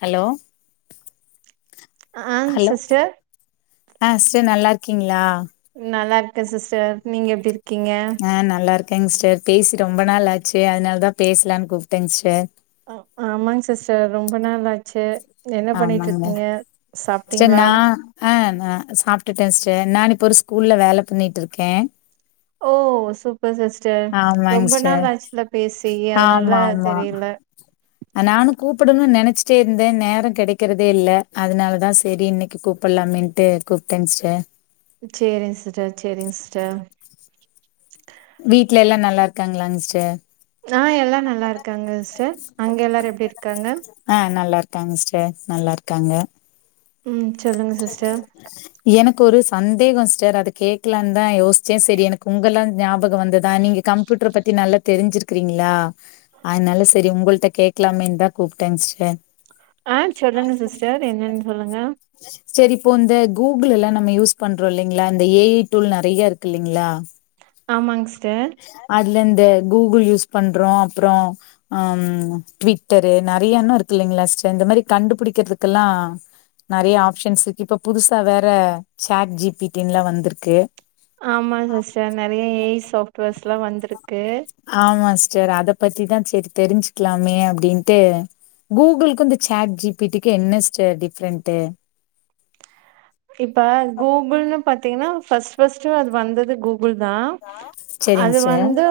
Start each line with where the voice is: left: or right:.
left: Hello
right: ஆ
left: hello
right: sister
left: ஆ sister நல்லா இருக்கீங்களா
right: நல்லா இருக்கே சிஸ்டர் நீங்க எப்டி இருக்கீங்க
left: ஆ நல்லா இருக் கே சிஸ்டர் பேசி ரொம்ப நாள் ஆச்சு அதனால தா பேசலாம்னு கூப்பிட்டேங்க சிஸ்டர்
right: ஆமாங்க சிஸ்டர் ரொம்ப நாள் ஆச்சு என்ன பண்ணிட்டு
left: ஆமாங்க
right: இருக்கீங்க
left: சிஸ்டர்
right: சாப்ட்டீங்களா
left: நா ஆ நா சாப்ட்டுட்டே சிஸ்டர் நா இப்போ ஒரு ஸ்கூல்ல வேல பண்ணிட்டு இருக்கே
right: ஓ சூப்பர் சிஸ்டர்
left: ஆமாங்க
right: ரொம்ப
left: சிஸ்டர்
right: நாள் ஆச்சில பேசி அதனால
left: ஆமா ஆமா
right: தெரில
left: நானு கூப்பிடணும்னு நினைச்சிட்டே இருந்தே நேரோ கிடைக்கிறதே இல்ல அதனாலதா சேரி இன்னைக்கு கூப் பல்லாமின்ட்டு கூப்பிட்ட சிஸ்டர்
right: சேரிங்க சிஸ்டர் சேரிங்க சிஸ்டர்
left: வீட்ல எல்லா நல்லா இருக்காங்களா சிஸ்டர்
right: ஆ எல்லா நல்லா இருக்காங்க சிஸ்டர் அங்க எல்லாரு எப்டி இருக்காங்க
left: ஆ நல்லா இருக்காங்க சிஸ்டர் நல்லா இருக்காங்க
right: ம் சொல்லுங்க சிஸ்டர்
left: எனக்கு ஒரு சந்தேகோ சிஸ்டர் அத கேக்கலாம்னு தா யோசிச்சே சேரி எனக்கு உங்கல்லா ஞாபகம் வந்துதா நீங்க கம்யூட்டர் பத்தி நல்ல தெரிஞ்சிருக்கிறீங்களா அதனால சேரி உங்கள்கிட்ட கேட்கலாமேதா கூப்பிட்டேங்க சிஸ்டர்
right: ஆ சொல்லுங்க சிஸ்டர் என்னன்னு சொல்லுங்க
left: செரி இப்போ இந்த கூகுள் எல்லா நம்ம யூஸ் பண்றோ இல்லைங்களா இந்த ஏ ஐ டூல் நெறைய இருக்கு இல்லலைங்களா
right: ஆமாங் சிஸ்டர்
left: அதுல இந்த கூகுள் யூஸ் பண்றோ அப்பறோ ம் ட்விட்டரு நெறைய இன்னு இருக்கு இல்லைங்களா சிஸ்டர் இந்த மாதிரி கண்டுபிடிக்கிறதுக்குல்லா நெறைய ஆப்ஷன்ஸ் இருக்கு இப்ப புதுசா வேற சேட் ஜிபிடின்லா வந்திருக்கு
right: ஆமா சிஸ்டர் நெறைய ஏ ஐ சாஃப்ட்வேர்ஸ்லா வந்திருக்கு
left: ஆமா சிஸ்டர் அத பத்திதா சேரி தெரிஞ்சுக்கலாமே அப்டின்ட்டு கூகுள்க்கு இந்த சேட் ஜிபிடிக்கு என்ன சிஸ்டர் டிஃப்ரெண்ட்டு
right: இப்ப கூகுள்னு பாத்தீங்கன்னா ஃபர்ஸ்ட் ஃபர்ஸ்ட் அது வந்தது கூ குள்தா
left: செரிங்க
right: அது
left: சிஸ்டர்
right: வந்து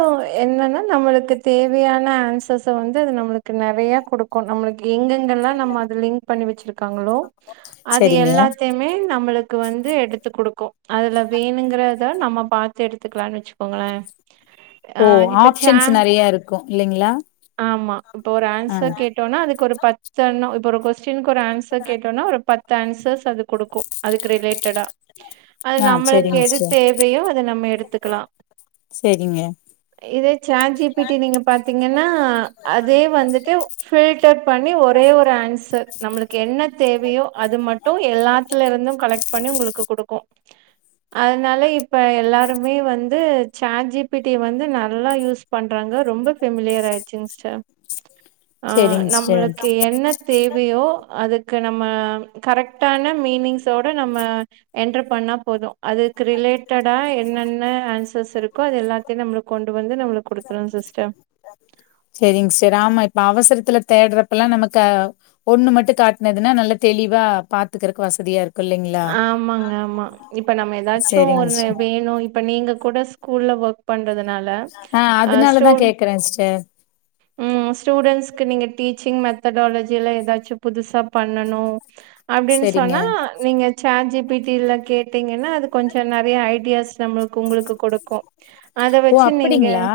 right: என்னன்னா நம்மளுக்கு தேவையான ஆன்சர்ஸ வந்து அது நம்மளுக்கு நெறைய குடுக் கு நம்மளுக்கு எங்கெங்கல்லா நம்ம அத லிங்க் பண்ணி வச்சிருக்காங்களோ அது
left: செரிங்க
right: எல்லாத்தயுமே நம்மளுக்கு வந்து எடுத்து குடுக்கு அதுல வேணுங்கறத நம்ம பாத்து எடுத்துக்கலானு வச்சுக்கோங்களே
left: ஓ
right: ஆ இப்ப சேட்
left: ஆப்ஷன்ஸ்ஸு நெறைய இருக்கு இல்லைங்ளா
right: ஆமா இப்ப ஒரு ஆன்சர் கேட்டோம்னா அதுக்கு ஒரு பத்தெண்ணோ இப்ப ஒரு கொஸ் டின்க்கு ஒரு அன்சர் கேட்டோனா ஒரு பத்து ஆன்சர்ஸ்ஸு அது குடுக்கு அதுக்கு ரிலேட்டடா அது
left: ஆ
right: நம்மளுக்கு
left: செரிங்க
right: எது
left: சிஸ்டர்
right: தேவயோ அத நம்ம எடுத்துக்கலா
left: நீங்க
right: இதே சாட் ஜிபிட்டி நீங்க பாத்தீங்கன்னா அதே வந்துட்டு ஃபில்டர் பண்ணி ஒரே ஒரு ஆன்சர் நம்மளுக்கு என்ன தேவயோ அது மட்டு எல்லாத் துலருந்து கலெக்ட் பண்ணி உங்களுக்கு குடுக்கு அதனால இப்ப எல்லாருமே வந்து சாட் ஜிபிடி வந்து நல்லா யூஸ் பண்றாங்க ரொம்ப ஃபெமிலியர் ஆய்டுச்சுங்க சிஸ்டர் ஆ
left: செரிங் சிஸ்டர்
right: நம்மளுக்கு என்ன தேவையோ அதுக்கு நம்ம கரெக்டான மீனிங்ஸோட நம்ம என்டர் பண்ணா போது அதுக்கு ரிலேட்டடா என்னென்ன ஆன்சர்ஸ்ஸு இருக்கோ அது எல்லாத்யு நம்மளுக்கு கொண் டு வந்து நம்மளுக் குடுத்துரு சிஸ்டர்
left: செரிங் சிஸ்டர் ஆமா இப்ப அவசரத்துல தேடுறப்பல்லா நமக்கு ஆ ஒண்ணு மட்டு காட்னதுன்னா நல்லா தெளிவா பாத்துக்கறக்கு வசதியா இருக்கு
right: ஆமாங்க ஆமா இப்ப நம்ம எதாச்சு
left: சரிங்க
right: ஒண்ணு
left: சிஸ்டர்.
right: வேணு இப் இப்ப நீங்க கூட ஸ்கூல்ல ஒர்க் பண்றதுனால ஆ ஸ்டோன்
left: வக்கறே சிஸ்டர்
right: ம் ஸ்டூடென்ட்ஸ்ஸுக்கு நீங்க டீச்சிங் மெத்தடாலஜி எல்லா எதாச்சு புதுசா பண்ணணு அப்டின்
left: சரிங்க.
right: சொன்னா நீங்க சாட் ஜிபீட்டில கே ட்டீங்கன்னா அது கொஞ்ச நெறைய ஐடியாஸ்ஸு நம்ளு க்கு உங்களுக்கு குடுக்கு அத
left: ஓ
right: வச்சு நீங்க
left: அப்படிங்களா?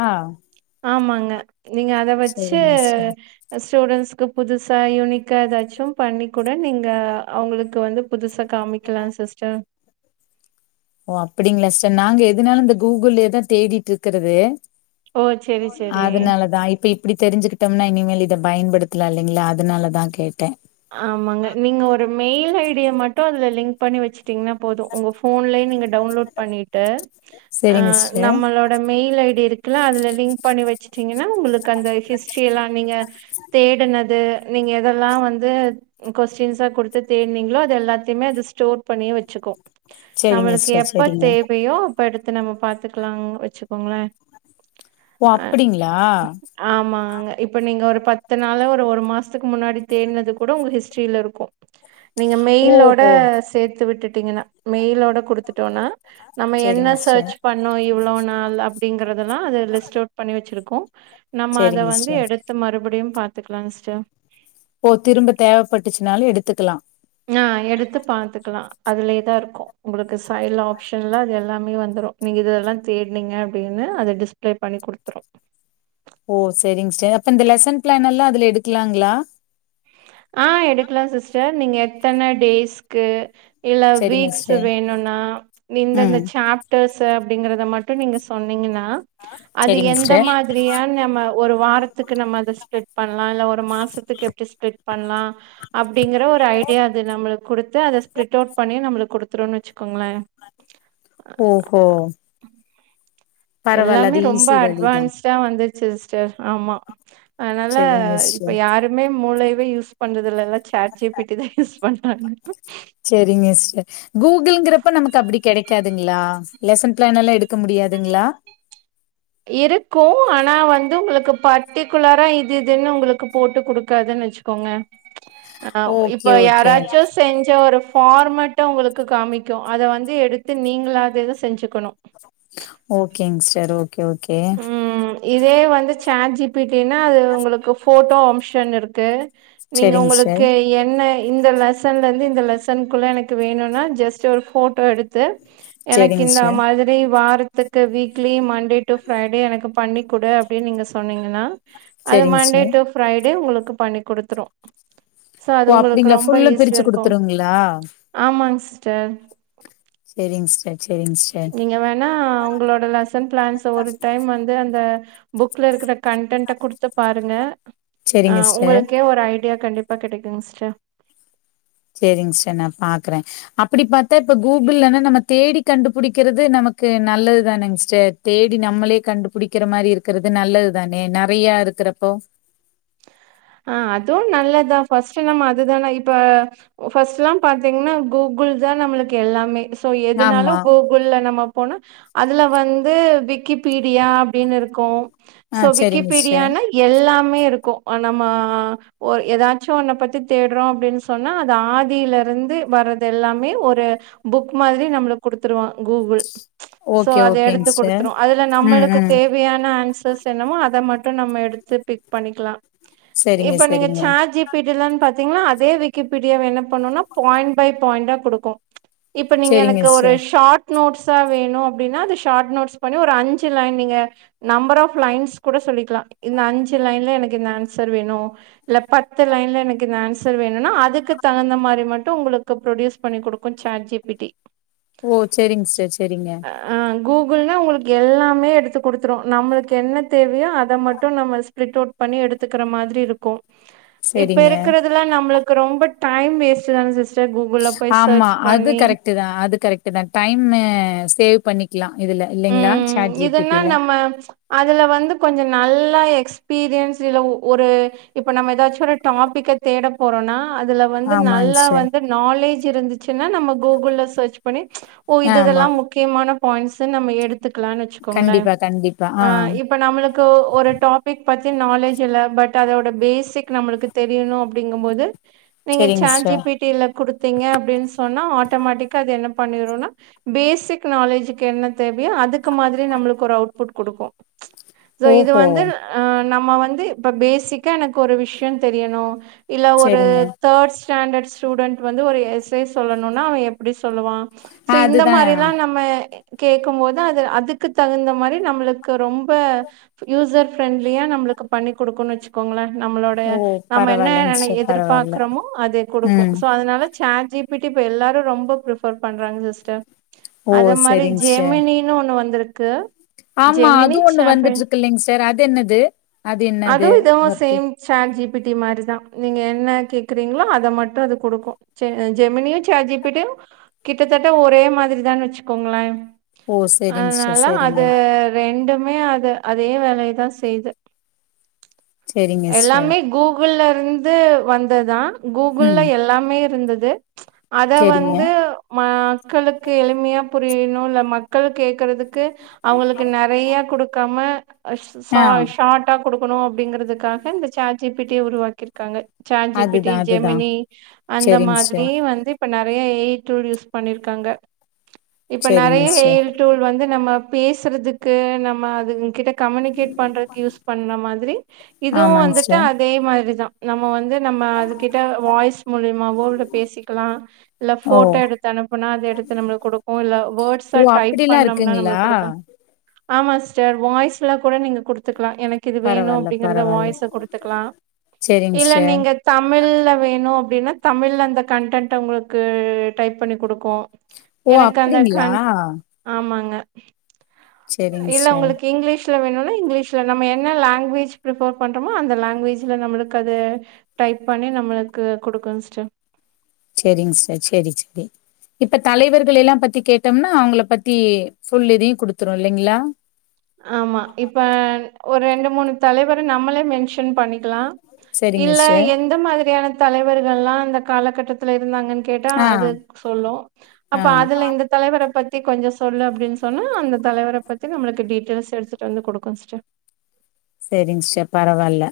right: ஆமாங்க நீங்க அத வச்சு
left: சரிங்க சிஸ்டர்.
right: அ ஸ்டூடெண்ட்ஸ்க்கு புதுசா யூனிக்கா ஏதாச்சு பண்ணி கூட நீங்க அவுங்களுக்கு வந்து புதுசா காமிக்கலா சிஸ்டர்
left: ஓ அப்டிங்களா சிஸ்டர் நாங்க எதனாலு இந்த கூகுளயேதா தேடிட்ருக்கறது
right: ஓ செரி செரி
left: அதனாலதா இப்ப இ ப்டி தெரிஞ்சுக்கிட்டோம்னா இனிமேல் இத பயன்படுத்தலா இல்லைங்களா அதனாலதா கேட்டே
right: ஆமாங்க நீங்க ஒரு மெயில் ஐடிய மட்டு அதுல லிங்க் பண்ணி வச்சு ட்டிங்கனா போது உங்க ஃபோன்லயே நீங்க டவுன்லோட் பண்ணிட்டு அ
left: சரிங்க சிஸ்டர்.
right: நம்மளோட மெயில் ஐ டி இருக்குல அதுல லிங்க் பண்ணி வச்சுட்டீங்கன்னா உங்களு அந்த ஹிஸ்ட்ரி எல்லா நீங்க தேடுனது நீங்க எதெல்லா வந்து வந்து கொஸ்டின்ஸா குடுத்து தேடினீங்களோ அது எல்லாத்தையுமே அது ஸ்டோர் பண்ணி வச்சுக்கு
left: சரிங்க
right: நம்மளுக்கு
left: சிஸ்டர்
right: எப்ப
left: சரிங்க.
right: தேவையோ அப்ப எடுத்து நம்ம பாத்துக்கலா வச்சுக்கோங்களே
left: ஓ
right: ஆ
left: அப்டிங்களா
right: ஆமாங்க இப்ப நீங்க ஒரு பத்து நாளா ஒரு மாசத்துக்கு முன்னாடி தேட்னது கூட உங்க ஹிஸ்ட்ரியில இருக்கு நீங்க மெயிலோட
left: ஓஹோ!
right: சேத்து விட்டுட்டீங்கன்னா மெயிலோட குடுத் குடுத்டோம்னா நம்ம என்ன
left: சேரிங்க சிஸ்டர்
right: சர்ச் பண்ணோ இவ்ளவு நாள் அப்ப அப்டிங்கிறதுதல்லா அது ரெஸ்ட் அவுட்ண்ணி வச்சிருக்கு நம்ம அத
left: சேரிங்க
right: வந்து
left: சிஸ்டர்
right: எடுத்த மறுபடியு பாத்துக்கலா சிஸ்டர்
left: ஒ திரும்ப தேவைப்பட்டுச்சுனாலு எடுத்துக்கலா
right: ந எடுத்து பாத்துக்கலா அதுலேயே தா இருக்கு உங்களுக்கு சைட் ஆப்ஷன்ல அது எல்லாமே வந்துடு நீங்க இதெல்லா தேடினீங்க அப்டின்னு அத டிஸ்பிளே பண்ணி குடுத்துரு
left: ஓ சரிங்க சிஸ்டர் அப்ப இந்த லெசன் பிளான் எல்லா அதுல எடுக்கலாங்களா
right: அ எடுக்கலா சிஸ்டர் நீங்க எத்தன டேஸ்க்கு இல்ல
left: சேரிங்க
right: வீக்ஸ்
left: சிஸ்டர்
right: வேணும்னா இந்தந்த
left: ம்
right: சாப் [unintelligible] அப்டிங்கறத மட்டு நீங்க சொன்னீங்கன்னா அது
left: சேரிங்க
right: எந்த
left: சிஸ்டர்
right: மாதிரியான் நம்ம ஒரு வார் த்துக்கு நம்ம அத ஸ்பிட் பண்ணலா இல்ல ஒரு மாசத்துக்கு எப்டி ஸ்பிட் பண்ணலா அப்டிங்கற ஒரு ஐடியா அது நம்மளுக்கு குடுத்து அத ஸ்ப்ரிட் அவுட் பண்ணி நம்மளுக்கு குடுத்துருனு வச்சுக்கோங்களே
left: ஓஹோ பரவால்ல
right: எல்லாமே
left: அது
right: ரொம்ப
left: ஈஸி வழிதா
right: அட்வான்ஸ்டா வந்துருச்சு சிஸ்டர் ஆமா அதுனால
left: சேரிங்க
right: இப்போ
left: சிஸ்டர்
right: யாரு மே மூளைவே யூஸ் பண்றது இல்லல்ல சாட் ஜி பி ட்டி தா யூஸ் பண்றாங்க
left: சரிங்க சிஸ்டர் கூகுள்ங்கிறப்ப நமக்கு அப்டி கெடைக்காது [unintelligible] லெசன் பிளான் எல்லா எடுக்க முடியாதுங்களா
right: இருக்கு ஆனா வந்து உங்களுக்கு பர்ட்டிகுலரா இது இதுன்னு உங்களுக்கு போட்டு குடுக்க இருக்கது வச்சுக்கோங்க அ
left: ஓகே
right: இப்ப
left: ஓகே
right: யாராச்சு செஞ்ச ஒரு ஃபார்மட்ட உங்களுக்கு காமிக்கு அத வந்து எடுத்து நீங்களது எத செஞ்சுக்கணு
left: ஓகேங்க சிஸ்டர் ஓகே ஓகே
right: ம் இதே வந்து சேட் ஜிபிட்டினா அது உங்களுக்கு போட்டோ ஆப்ஷன் இருக்கு நீங்க
left: செரிங்க சிஸ்டர்
right: உங்களுக்கு என்ன இந்த லெசன்ல இருந்து இந்த லெசனுக்குள்ள எனக்கு வேணும்னா ஜஸ்ட் ஒரு போட்டோ எடுத்து து எனக்கு
left: செரிங்க
right: இந்த
left: சிஸ்டர்
right: மாதிரி வாரத்துக்கு வீக்லி மண்டேண டு பிரைடே எனக்கு பண்ணிக்குடு அப்டின்னு நீங்க சொன்னீங்கன்னா அது
left: செரிங்க
right: மண்டே
left: சிஸ்டர்
right: டூ ஃப்ரைடே உங்களுக்கு பண்ணி குடுத்துரு சோ அது
left: ஓ
right: உங்களுக்கு
left: அப்டிங்களா
right: ரொம்ப
left: ஃபுல்லா
right: ஈஸியா
left: பிரிச்சு
right: இருக்கு
left: குடுத்துருங்களா
right: ஆமாங்க சிஸ்டர்
left: சேரிங்க சிஸ்டர் சேரிங்க சிஸ்டர்
right: நீங்க வேணா உங்களோட லெசன் பிளான்ஸ் ஒரு டைம் வந்து அந்த புக்ல இருக்க கண்டென்ட குடுத்து பாருங்க அ
left: செரிங்க சிஸ்டர்
right: உங்களுக்கே ஒரு ஐடியா கண்டிப்பா கிடைக்குங்க சிஸ்டர்
left: சேரிங்க சிஸ்டர் நா பாக்குறே அப்டி பாத்தா இப்ப கூகுள்னா நம்ம தேடி கண்டுபிடிக்கிறது நமக்கு நல்லதுதானங்க சிஸ்டர் தேடி நம்மளே கண்டுபிடிக்கிற மாரி இருக்கிறது நல்லது தானே நெறையா இருக்கிறப்போ
right: அ அதுவு நல்லதா ஃபஸ்ட் நம்ம அதுதானே இப்ப ஃபஸ்ட் எல்லா பாத்தீங்கன்னா கூகுள் தா நம்மளுக்கு எல்லாமே சோ எதுனாலு
left: ஆமா
right: கூ குள்ல நம்ம போனா அதுல வந்து விக்கிபீடியா அப்டின்னு இருக்கு சோ
left: ஆ செரிங்க சிஸ்டர்
right: விக்கிபீடியான்னா எல்லாமே இருக்கு ஆ நம்ம ஒரு ஏதாச்சு ஒன்ன பத்தி தேட்றோ அப்டின்னு சொன்னா அது ஆதிலருந்து வர்றது எல்லாமே ஒரு புக் மாதிரி நம்மளுக் குடுத்துருவா கூகுள் சோ
left: ஓகே
right: அது
left: ஓகேங்
right: எடுத்து
left: சிஸ்டர்
right: குடுத்துரு அதுல
left: ம்
right: நம்மளுக்கு
left: ம்
right: தேவையான ஆன்சர்ஸ் என்னமோ அத மட்டும் நம்ம எடுத்து பிக் பண்ணிக்கலா
left: செரிங்க
right: இப்ப நீங்க
left: செரிங்க
right: சாட் ஜி பி டி லனு பாத்தீங்கன்னா அதே விக்கிபீடியாவ என்ன பண்ணுன்னா பாயிண்ட் பை பாயிண்டா குடுக்கு இப்ப நீங்க
left: செரிங்க
right: எனக்கு ஒரு
left: சிஸ்டர்
right: ஷார்ட் நோட்ஸா வேணு அபடின்னா அது ஷார்ட் நோட்ஸ் பண்ணி ஒரு அஞ்சு லைன் நீங்க நம்பர் ஆஃப் லைன்ஸ் கூட சொல்லிக்கலா இந்த அஞ்சு லைன்ல எனக்கு இந்த ஆன்சர் வேணு இல்ல பத்து லைன்ல எனக்கு இந்த ஆன்சர் வேணுன்னா அதுக்கு தகுந்த மாரி மட்டு உங்களுக்கு ப்ரொடியூஸ் பண்ணிக் குடுக்கும் சாட் ஜி பி டி
left: ஓ சேரிங்க ஸ்டர் சேரிங்க
right: ஆ கூகுள்னா உங்களுக்கு எல்லாமே எடுத்து குடுத்துரு நம்மளுக்கு என்ன தேவையோ அத மட்டு நம்ம பிரிட்டவுட் பண்ணி எடுத் துக்கிற மாதிரி இருக்கு இப்ப
left: செரிங்க
right: இருக்கறதுலா நம்மளுக்கு ரொம்ப டைம் வேஸ்ட்டு தா சிஸ் டர் கூகுள போய் சர்ச் பண்ணி
left: ட்டு தா அது கரெட்டு தா டைமு சேவ் பண்ணிக்கலா இதுல இல்லிங்களா
right: ம் இதுன்னா நம்ம அதுல வந்து கொஞ்ச நல்லா எக்ஸ்பீரியன்ஸ் இல்ல ஒரு இப்ப நம்ம ஏதாச்சு ஒரு டாப்பிக்க தேடப் போறோன்னா அதுல வந்து
left: ஆமாங்
right: நல்லா
left: சிஸ்டர்
right: வந்து நாலேஜ் இருந்துச்சுன்னா நம்ம கூகுள்ல சர்ச் பண்ணி ஓ இது இதெல்லா
left: ஆமா
right: முக்கியமான பாயிண்ட்ஸுன் நம்ம எடுத்துக்கலானு வச்சுக்கோங்களே
left: கண்டிப்பா கண்டிப்பா
right: ஆ இப் ப நம்மளுக்கு ஒரு டாப்பிக் பத்தி நாலேஜ் இல்ல பட் அதோட பேசிக் நம்மளுக்கு தெரியுணு அப்டிங்கும் போது நீங்க
left: செரிங்க
right: சாட் ஜி
left: சிஸ்டர்
right: பி டில குடுத்தீங்க அப்டின்னு சொன்னா ஆட்டோமேட்டிக்கா அது என்ன பண்ணிடுன்னா பேசிக் நாலேஜுக்கு என்ன தேவையோ அதுக் கு மாதிரி நம்மளுக்கு ஒரு அவுட்புட் குடுக்கு சோ இது
left: ஓஹோ
right: வந்து ஆ நம்ம வந்து இப்ப பேசிக்கா எனக்கு ஒரு விஷய தெரியணு இல்ல ஒரு
left: செரிங்க
right: தேர்ட் ஸ்டாண்டர்ட் ஸ்டூடண்டட் வந்து ஒரு எஸ் ஏ சொல்லணுன்னா அவ எப்டி சொல்லுவா சோ இந்த
left: அதுதா
right: மாரில்லா நம்ம கேக்கும் போது அது அதுக்கு தகுந்த மாரி நம்மளுக்கு ரொம்ப யூசர் ஃப்ரெண்ட்லியா நம்மளுக்கு பண்ணி குடுக்குன்னு வச்சுக்கோங்களே நம்மளோடைய
left: ஓ
right: நம்ம என்ன
left: பரவாயில்லைங்க
right: நென
left: சிஸ்டர் பரவாயில்ல
right: எதிர்பார்க்குறோமோ அது குடுக்கு
left: ம்
right: சோ அதனால சாட் ஜி பி டி இப்ப எல்லாரு ரொம்ப பிரிஃபர் பண்றாங்க சிஸ்டர்
left: ஓ
right: அத மாரி
left: செரிங்க சிஸ்டர்
right: ஜெமினி னு ஒண்ணு வந்துருக்கு
left: ஆமா அதுவு ஒண்ணு வந்துட்ருக்கு இல்லிங்க சார் அது என்னது அது என்னது
right: அதுவு இதுவு
left: work
right: same chat G B D மாரிதா நீங்க என்ன கேக்குறீங்களோ அத மட்டும் அது குடுக்கு ஜெ ஜெமினியு சாட் ஜி பி டியு கிட்டத்தட்ட ஒரே மாதிரிதா வச்சுக்கோங்களே
left: ஓ செரிங் சிஸ்டர்
right: அதனால
left: செரிங்க
right: அது ரெண்டுமே அது அதே வேலையதா செய்து
left: செரிங்க சிஸ்டர்
right: எல்லாமே கூகுள்ல இருந்து வந்த தா
left: ம்
right: கூகுள்ல எல்லாமே இருந்துது அத
left: செரிங்க
right: வந்து மக்களுக்கு எளிமையா புரியணு இல்ல மக்கள் கேக்றதுக் கு அவுங்களுக்கு நெறைய குடுக்காம ஆ ச சாட் ட்டா கொடுக்கணு அப்டிங்குறதுகாக இந்த ஜாட் ஜி பி டி ய உருவாக்கிருக்காங்க ஜா ஜி பி டி
left: அதுதா அதுதா
right: ஜெமினி அந்த
left: செரிங்
right: மாதிரி
left: சிஸ்டர்
right: வந்து இப்ப நெறையா ஏய் டுடியூஸ் பண்ணிருக்காங்க இப்ப
left: செரிங்க
right: நெறையா ஏ ஐ
left: சிஸ்டர்
right: ரோல் வந்து நம்ம பேசுறதுக்கு நம்ம அதுங்க கிட்ட கம்யூனிகேட் பண்றதுக்கு யூஸ் பண்ண மாதிரி இதுவு
left: ஆமாங்
right: வந்துட்டு
left: சிஸ்டர்
right: அதே மாரிதா நம்ம வந்து நம்ம அதுக்கிட்ட வாய்ஸ் மூலியமாவோல்ல பேசிக்கலா இல்ல
left: ஓ
right: போட்டோ எடுத்து அனுப்புனா அது எடுத்து நம்மளுக்கு குடுக்கு இல்ல வேர்ட்ஸ்ஸா
left: ஓ
right: டைப்
left: அப்டிலா
right: பண்ணோம்னா
left: இருக்குங்ளா
right: நம்மளுக் குடுக்க ஆமா சிஸ்டர் வாய்ஸுல்லா கூட நீங்க குடுத்துக்கலா எனக் கு இது வேணு
left: பரவால்ல
right: அப்டிங்கறத
left: பரவால்ல
right: வாய்ஸா குடுத்துக்கலா
left: செரிங்
right: இல்ல
left: சிஸ்டர்
right: நீங்க தமிழ்ல வேணு அப்டின்னா தமிழ்ல அந்த கன்டென்ட்டா உங்களுக்கு டைப் பண்ணி குடுக்கு
left: ஓ
right: எனக்கு அந்த
left: அப்டிங்ளா
right: கண் ஆமாங்க
left: செரிங்
right: இல்ல
left: சிஸ்டர்
right: உங்களுக்கு இங்கிலீஷ் ல வேணும்னா இங்கிலீஷ்ல நம்ம என்ன லாங்குவேஜ் ஃப்ரிப்பர் பண்றோமோ அந்த லாங்குவேஜ்ல நம்மளுக்கு அது டைப் பண்ணி நம்மளுக்கு குடுக்கு சிஸ்டர்
left: செரிங்க சிஸ்சர் செரி செரி இப்ப தலைவர்கள் எல்லா பத்தி கேட்டோம்னா அவுங்கள பத்தி ஃபுல் இதையு குடுத்துரு இல்லைங்ளா
right: ஆமா இப்ப ஒரு ரெண்டு மூணு தலைவர நம்மளே மென்ஷன் பண்ணிக்கலா
left: செரிங்க
right: இல்ல
left: சிஸ்டர்
right: எந்த மாதிரியான தலைவர்களெல்லா அந்த காலகட்டத் துல இருந்தாங்கன்னு கேட்டா
left: ஆ
right: அது சொல்லு
left: ஆ
right: அப்ப அதுல இந்த தலைவர பத் தி கொஞ்சோ சொல்லு அப்டின்னு சொன்னா அந்த தலைவர பத்தி நம்மளுக்கு டீட்டெயில்ஸ் எடுத்துட்டு வந்து குடுக்கு சிஸ்டர்
left: செரிங்க சிஸ்டர் பரவால்ல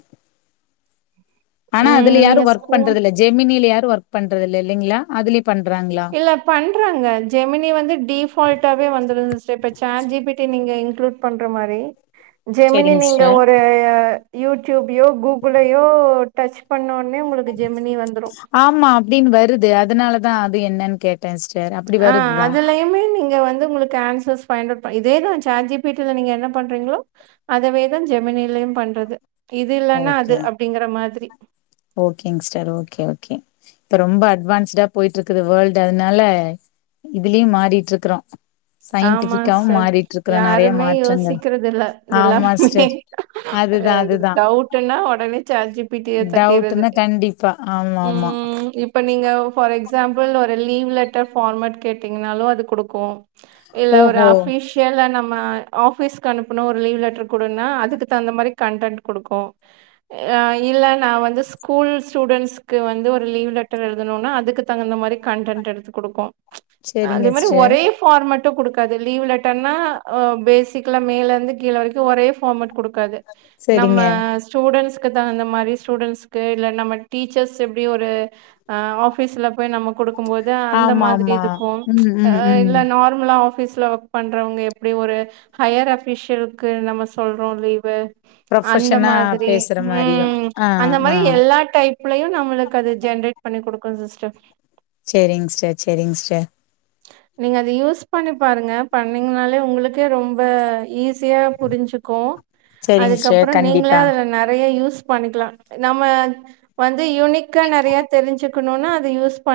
left: ஆனா அதுல
right: ம்
left: யாரு
right: நீங்க
left: ஒர்க்
right: ஸ்கூல்
left: பண்றது இல்ல ஜெமினில யாரு ஒர்க் பண்றது இல்ல இல்லைங்களா அதுலயே பண்றாங்களா
right: இல்ல பண்றாங்க ஜெமினி வந்து டிஃபால்டாவே வந்துடுது சிஸ்டர் இப்ப ஜாட் ஜி பி டி நீங்க இன்க்ளூட் பண்ற மாரி ஜெமினி
left: சரிங்க
right: நீங்க
left: சிஸ்டர்
right: ஒரு யூடியூபையோ கூகுளயோ டச் பண்ணோனே உங்களுக்கு ஜெமினி வந்துரு
left: ஆமா அப்டின்னு வருது அதனால தா அது என்னனு கேட் டே சிஸ்டர் அப்
right: ஆ அதுலயு யுமே நீங்க வந்து உங்களுக்கு ஆன்சர்ஸ் ஃபைண்ட் அட் இதேதா ஜாட் ஜி பி டி ல நீங்க என்ன பண்றீங்களோ அதவேதா ஜெமீனிலயு பண்றது இது இல்லன்னா அது
left: ஓகே
right: அப்டிங்கற மாதிரி
left: ஓகேங்க சிஸ்டர் ஓகே ஓகே இப்ப ரொம்ப அட்வான்ஸ்டா போயிட்டு இருக்குது வேர்ல்டு அதனால இதுலயு மாறிட்ருக்குறோ
right: ஆமா
left: சயின்டிபிக்காவு
right: சிஸ்டர்
left: மாறிட்டு இருக்றோ நெறையா
right: யாருமே
left: மாற்றங்கள்
right: யோசிக்கிறது இல்ல
left: ஆமா
right: எல்லாருமே
left: சிஸ்டர் அதுதா அதுதா
right: ட்டு நா உடனே ஜாட் ஜி பி டி ய தட்டிறது
left: டவுட்னா கண்டிப்பா ஆமா ஆமா
right: ம் இப்ப நீங்க ஃபார் எக்ஸாம்பிள் ஒரு லீவ் லெட்டர் ஃபார்மட் கேட்டீங்கனாலு அது குடுக்கு இல்ல ஒரு
left: ஓஹோ
right: அஃபிஷ் யேலா நம்ம ஆஃபிஸ்க்கு அனுப்பணு ஒரு லீவ் லெட்டர் குடுனா அதுக்கு தகுந்த மாரி கன்டன்ட் குடுக்கு ஆ இல்ல நா வந்து ஸ்கூல் ஸ்டூடெண்ட்ஸ்கு வந்து ஒரு லீவ் லெட்டர் எழுதனும்னா அதுக்கு தகுந்த மாரி கண்டன்ட் எடுத்து குடுக்கு அதே
left: சரிங்க
right: மாரி
left: சிஸ்டர்
right: ஒரே ஃபார்மட்டு குடுக்காது லீவ்லெட்டர்னா பேஸிக்கலா மேல இருந்து கீழ வரைக்கு ஒரே ஃபார்மேட் குடுக் க்காது நம்ம
left: சரிங்க
right: ஸ்டூடெண்ட்ஸ்கு தகுந்த மாரி ஸ்டூடெண்ட்ஸ்கு இல்ல நம்ம டீச்சர்ஸ் எப்டி ஒரு அ ஆஃபீஸ்ல போய் நம்ம குடுக்கும் போது அந்த
left: ஆமா
right: மாரி
left: ஆமா
right: இருக்கு
left: ம்
right: அ
left: ம் ம்
right: இல்ல நார்மலா ஆஃபீஸ்ல ஒர்க் பண்றவங்க எப்டி ஒரு ஹையர் அஃபிஷியலக்கு நம்ம சொல்றோ லீவு அந்த
left: ப்ரொஃபஷனா
right: மாதிரி
left: பேசுற மாரியு
right: ம்
left: ஆ
right: அந்த
left: ஆ
right: மாரி எல்லா டைப் லயு நம்மளுக்கு அது ஜென்ரேட் பண்ணி குடுக்கு சிஸ்டர்
left: செரிங் சிஸ்டர் செரிங் சிஸ்டர்
right: நீங்க அது யூஸ் பண்ணி பாருங்க பண்ணீங்கனாலே உங்களுக்கே ரொம்ப ஈஸ் ஸியா புரிஞ்சுக்கு
left: சேரிங் சிஸ்டர்
right: அதுக்கப்றோ நீங்களே
left: கண்டிப்பா
right: அதுல நெறைய யூஸ் பண்ணிக்கலா நம்ம வந்து யுனிக்கா நெறைய தெரிஞ்சுக்கணுனா அத யூஸ் பண்